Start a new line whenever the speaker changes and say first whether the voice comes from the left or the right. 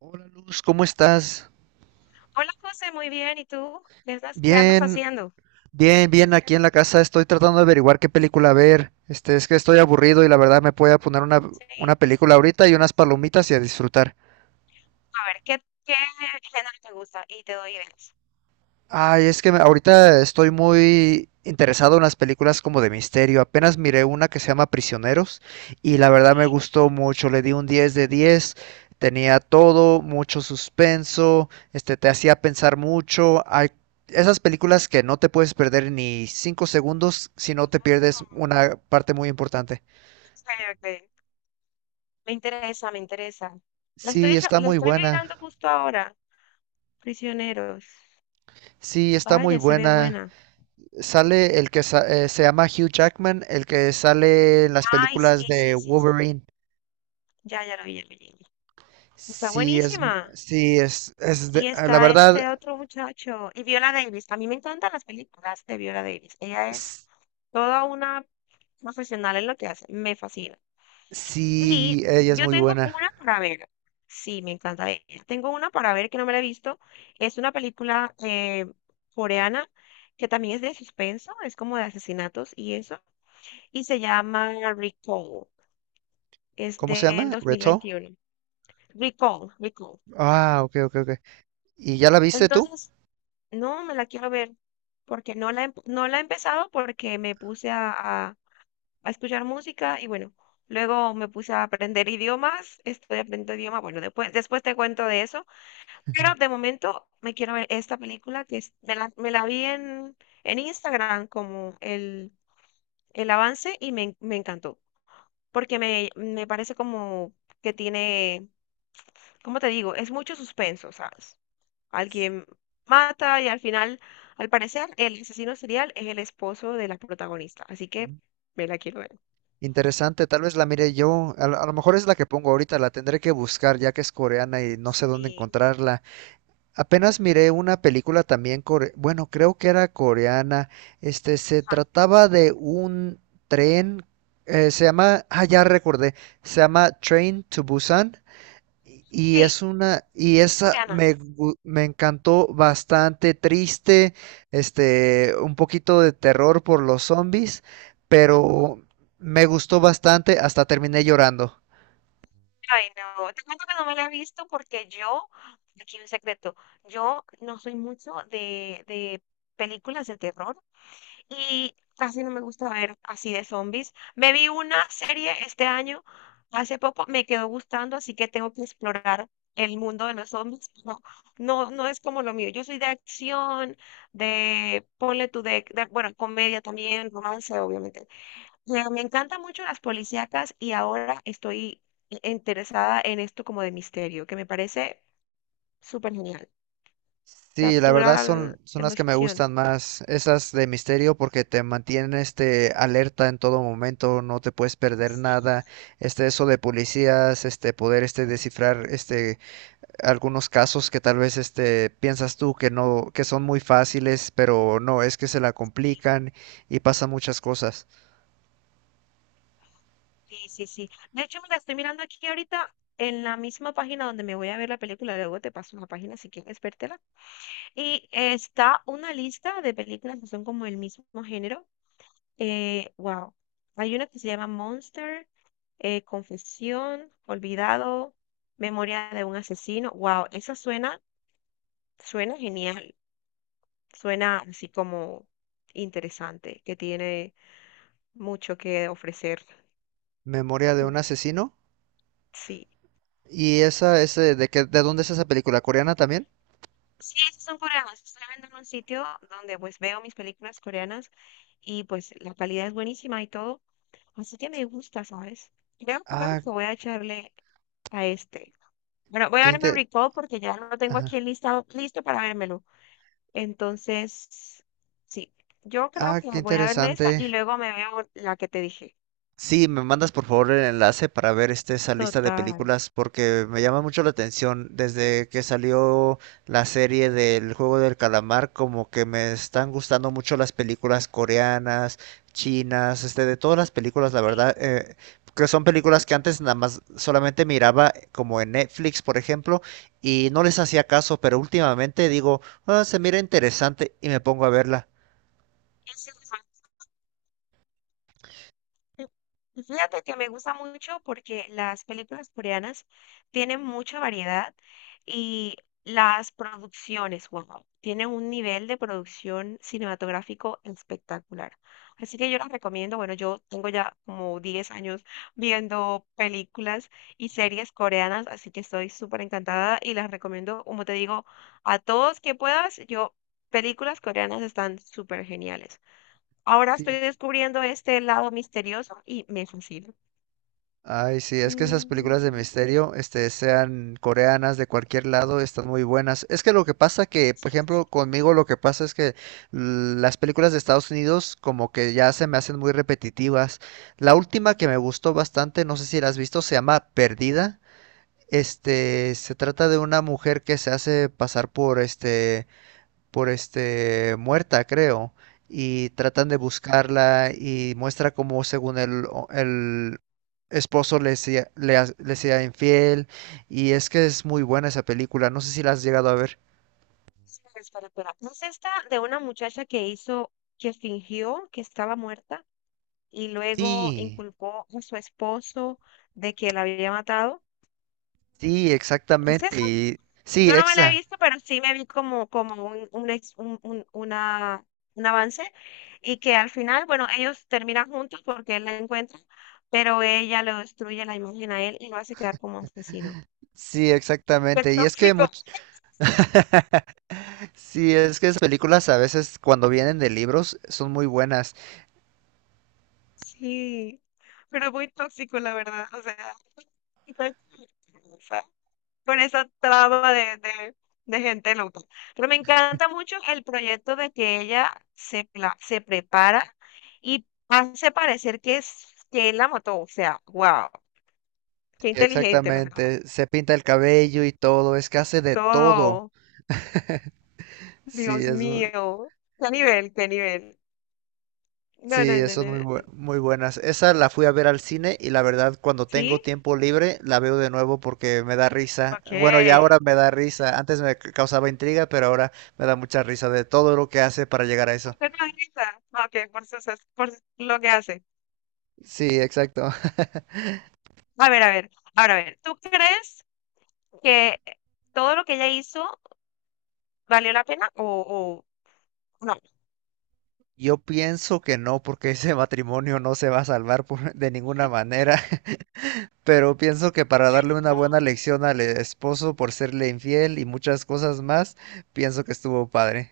right: Hola Luz, ¿cómo estás?
left: Hola José, muy bien. ¿Y tú? ¿Qué andas
right: Bien,
left: haciendo?
right: bien, aquí en la casa estoy tratando de averiguar qué película ver. Es que estoy aburrido y la verdad me voy a poner
left: Sí,
right: una película ahorita y unas palomitas y a disfrutar.
left: a ver, ¿qué género te gusta? Y te doy ideas.
right: Ay, ahorita estoy muy interesado en las películas como de misterio. Apenas miré una que se llama Prisioneros y la verdad
left: Sí.
right: me gustó mucho. Le di un 10 de 10. Tenía todo, mucho suspenso, te hacía pensar mucho. Hay esas películas que no te puedes perder ni 5 segundos si no te pierdes
left: Mm.
right: una parte muy importante.
left: Ok, ok. Me interesa, me interesa.
right: Sí, está
left: La
right: muy
left: estoy
right: buena.
left: mirando justo ahora. Prisioneros.
right: Sí, está muy
left: Vaya, se ve
right: buena.
left: buena.
right: Sale el que sa- Se llama Hugh Jackman, el que sale en las
left: Ay,
right: películas
left: sí,
right: de
left: sí, sí, sí.
right: Wolverine.
left: Ya, ya lo vi, ya lo vi. Está
right: Sí, es,
left: buenísima.
right: sí, es de-
left: Y
right: ah, la
left: está
right: verdad,
left: este otro muchacho. Y Viola Davis. A mí me encantan las películas de Viola Davis. Ella es
right: s-
left: toda una profesional en lo que hace. Me fascina. Y
right: Sí, ella es
left: yo
right: muy
left: tengo
right: buena.
left: una para ver. Sí, me encanta. Tengo una para ver que no me la he visto. Es una película coreana que también es de suspenso, es como de asesinatos y eso. Y se llama Recall. Es
right: ¿Cómo se
left: del
right: llama?
left: dos mil
right: ¿Reto?
left: veintiuno Recall, Recall.
right: Ah, ok, ok, ok. ¿Y ya la viste tú?
left: Entonces, no me la quiero ver porque no la he empezado porque me puse a escuchar música y bueno. Luego me puse a aprender idiomas, estoy aprendiendo idiomas. Bueno, después te cuento de eso. Pero de momento me quiero ver esta película me la vi en Instagram como el avance y me encantó. Porque me parece como que tiene, ¿cómo te digo? Es mucho suspenso, ¿sabes? Alguien mata y al final, al parecer, el asesino serial es el esposo de la protagonista. Así que
right: Mm.
left: me la quiero ver.
right: Interesante, tal vez la mire yo. A lo mejor es la que pongo ahorita, la tendré que buscar ya que es coreana y no sé dónde
left: Sí.
right: encontrarla. Apenas miré una película también bueno, creo que era coreana. Se trataba de un tren, se llama, ah, ya recordé, se llama Train to Busan. Y y
left: Sí,
right: es una, y
left: es
right: esa
left: coreana.
right: me encantó, bastante triste, un poquito de terror por los zombies, pero me gustó bastante, hasta terminé llorando.
left: Ay, no, te cuento que no me la he visto porque yo, aquí un secreto, yo no soy mucho de películas de terror y casi no me gusta ver así de zombies. Me vi una serie este año, hace poco me quedó gustando, así que tengo que explorar el mundo de los zombies. No, no, no es como lo mío. Yo soy de acción, de, ponle tú, de, bueno, comedia también, romance, obviamente. Me encantan mucho las policíacas y ahora estoy interesada en esto como de misterio, que me parece súper genial.
right: Sí, la verdad
left: Captura la
right: son las que me
left: emoción.
right: gustan más, esas de misterio porque te mantienen alerta en todo momento, no te puedes perder
left: Sí,
right: nada, eso de policías, poder descifrar algunos casos que tal vez piensas tú que no, que son muy fáciles, pero no, es que se la complican y pasan muchas cosas.
left: sí, sí, sí. De hecho, me la estoy mirando aquí ahorita en la misma página donde me voy a ver la película. Luego te paso la página si quieres vértela. Y está una lista de películas que son como el mismo género. Wow. Hay una que se llama Monster, Confesión, Olvidado, Memoria de un asesino. Wow, esa suena, suena genial. Suena así como interesante, que tiene mucho que ofrecer.
right: Memoria de un
left: Mm.
right: asesino.
left: Sí.
right: ¿Y esa es de dónde es esa película? ¿Coreana también?
left: Sí, esas son coreanas. Estoy viendo en un sitio donde pues veo mis películas coreanas y pues la calidad es buenísima y todo. Así que me gusta, ¿sabes? Creo
right: Ah,
left: que voy a echarle a este. Bueno, voy a
right: qué
left: verme el
right: inte-
left: recall porque ya lo tengo aquí
right: ajá.
left: en listado, listo para vérmelo. Entonces, sí, yo creo
right: Ah,
left: que
right: qué
left: voy a verme esta y
right: interesante.
left: luego me veo la que te dije.
right: Sí, me mandas por favor el enlace para ver esa lista de
left: Total.
right: películas porque me llama mucho la atención. Desde que salió la serie del Juego del Calamar, como que me están gustando mucho las películas coreanas, chinas, de todas las películas, la
left: Sí,
right: verdad, que son películas que antes nada más solamente miraba como en Netflix, por ejemplo, y no les hacía caso, pero últimamente digo, "Ah, se mira interesante y me pongo a verla."
left: ese es. Sí, y fíjate que me gusta mucho porque las películas coreanas tienen mucha variedad y las producciones, wow, tienen un nivel de producción cinematográfico espectacular. Así que yo las recomiendo. Bueno, yo tengo ya como 10 años viendo películas y series coreanas, así que estoy súper encantada y las recomiendo, como te digo, a todos que puedas. Yo, películas coreanas están súper geniales. Ahora estoy
right: Sí,
left: descubriendo este lado misterioso y me fascina.
right: ay, sí, es que esas películas de
left: Mm,
right: misterio, sean coreanas, de cualquier lado, están muy buenas. Es que lo que pasa
left: sí,
right: por
left: sí, sí.
right: ejemplo, conmigo lo que pasa es que las películas de Estados Unidos como que ya se me hacen muy repetitivas. La última que me gustó bastante, no sé si la has visto, se llama Perdida. Se trata de una mujer que se hace pasar por por este muerta, creo, y tratan de buscarla y muestra cómo según el esposo le sea infiel, y es que es muy buena esa película, no sé si la has llegado a ver.
left: Espera, espera, espera. ¿No es esta de una muchacha que fingió que estaba muerta y luego
right: Sí,
left: inculpó a su esposo de que la había matado?
right: sí,
left: ¿Es
right: exactamente.
left: esa?
right: Y, sí,
left: Yo no me la he
right: exa.
left: visto, pero sí me vi como un ex- un- una, un avance y que al final, bueno, ellos terminan juntos porque él la encuentra, pero ella le destruye la imagen a él y lo hace quedar como asesino.
right: Sí,
left: Qué
right: exactamente.
left: tóxico,
right: Sí, es que esas películas a veces cuando vienen de libros son muy buenas.
left: sí, pero muy tóxico, la verdad. O sea, con esa traba de gente loca. Pero me encanta mucho el proyecto de que se prepara y hace parecer que es que él la mató. O sea, wow, qué inteligente, la verdad.
right: Exactamente. Se pinta el cabello y todo, es que hace de todo.
left: Todo,
right: Sí,
left: Dios
right: es, mu-
left: mío, qué nivel, qué nivel. No, no,
right: Sí,
left: no,
right: son
left: no, no.
right: muy buenas. Esa la fui a ver al cine y la verdad cuando tengo
left: ¿Sí?
right: tiempo libre la veo de nuevo porque me da risa.
left: Ok.
right: Bueno, ya ahora me da risa. Causaba intriga, pero ahora me da mucha risa de todo lo que hace para llegar a eso.
left: ¿Por qué no grita? Ok, por lo que hace.
right: Sí, exacto.
left: A ver, ahora a ver, ¿tú crees que todo lo que ella hizo valió la pena o no?
right: Yo pienso que no, porque ese matrimonio no se va a salvar de ninguna manera. Pero pienso que para darle una buena
left: No.
right: lección al esposo por serle infiel y muchas cosas más, pienso que estuvo padre.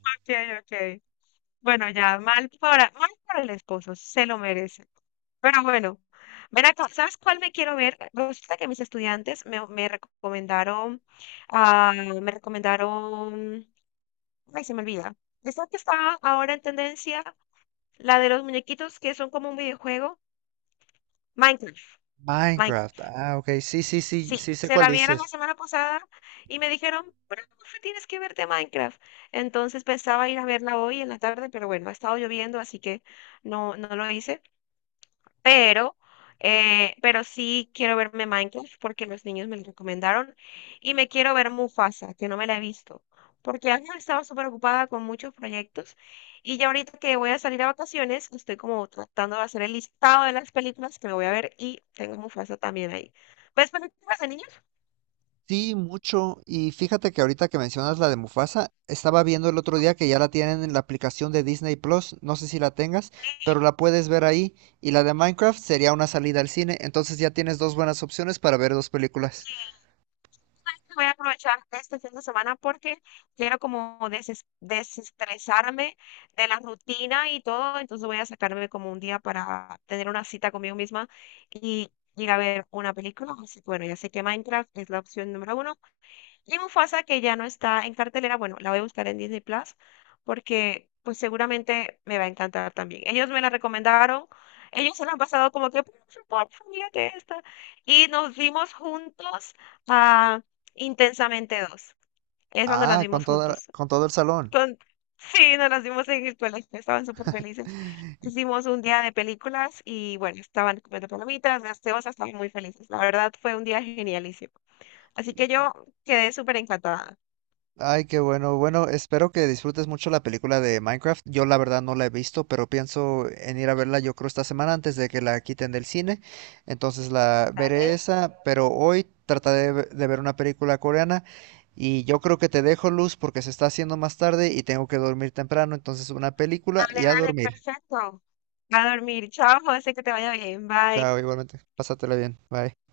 left: Ok, ok. Bueno, ya, mal para el esposo, se lo merece. Pero bueno, ven acá, ¿sabes cuál me quiero ver? Resulta que mis estudiantes me recomendaron, ay, se me olvida. Esta que está ahora en tendencia, la de los muñequitos que son como un videojuego, Minecraft.
right: Minecraft.
left: Minecraft.
right: Ah, ok. Sí, sí, sí,
left: Sí,
right: sí sé
left: se
right: cuál
left: la vieron la
right: dices.
left: semana pasada y me dijeron, pero Mafe, tienes que verte Minecraft. Entonces pensaba ir a verla hoy en la tarde, pero bueno, ha estado lloviendo, así que no, no lo hice. Pero, pero sí quiero verme Minecraft porque los niños me lo recomendaron y me quiero ver Mufasa, que no me la he visto, porque antes estaba súper ocupada con muchos proyectos y ya ahorita que voy a salir a vacaciones, estoy como tratando de hacer el listado de las películas que me voy a ver y tengo Mufasa también ahí. ¿Ves películas de niños?
right: Sí, mucho. Y fíjate que ahorita que mencionas la de Mufasa, estaba viendo el otro día que ya la tienen en la aplicación de Disney Plus, no sé si la tengas,
left: Sí.
right: pero la puedes ver ahí. Y la de Minecraft sería una salida al cine, entonces ya tienes dos buenas opciones para ver dos películas.
left: Voy a aprovechar este fin de semana porque quiero como desestresarme de la rutina y todo, entonces voy a sacarme como un día para tener una cita conmigo misma y ir a ver una película. Así que bueno, ya sé que Minecraft es la opción número uno. Y Mufasa, que ya no está en cartelera, bueno, la voy a buscar en Disney Plus porque pues seguramente me va a encantar también. Ellos me la recomendaron, ellos se la han pasado como que, por favor, mírate esta. Y nos vimos juntos a Intensamente 2. Es cuando las
right: Ah, con
left: vimos juntos.
right: con todo el salón.
left: Con... Sí, nos las vimos en el colegio, estaban súper felices. Hicimos un día de películas y bueno, estaban comiendo palomitas, gaseosas, estaban muy felices. La verdad fue un día genialísimo. Así que yo quedé súper encantada.
right: Ay, qué bueno. Bueno, espero que disfrutes mucho la película de Minecraft. Yo la verdad no la he visto, pero pienso en ir a verla yo creo esta semana antes de que la quiten del cine. Entonces la veré
left: Dale,
right: esa, pero hoy trataré de ver una película coreana y yo creo que te dejo Luz porque se está haciendo más tarde y tengo que dormir temprano. Entonces una película
left: dale,
right: y a
left: dale,
right: dormir.
left: perfecto. A dormir. Chao, José, que te vaya bien. Bye.
right: Chao, igualmente. Pásatela bien. Bye.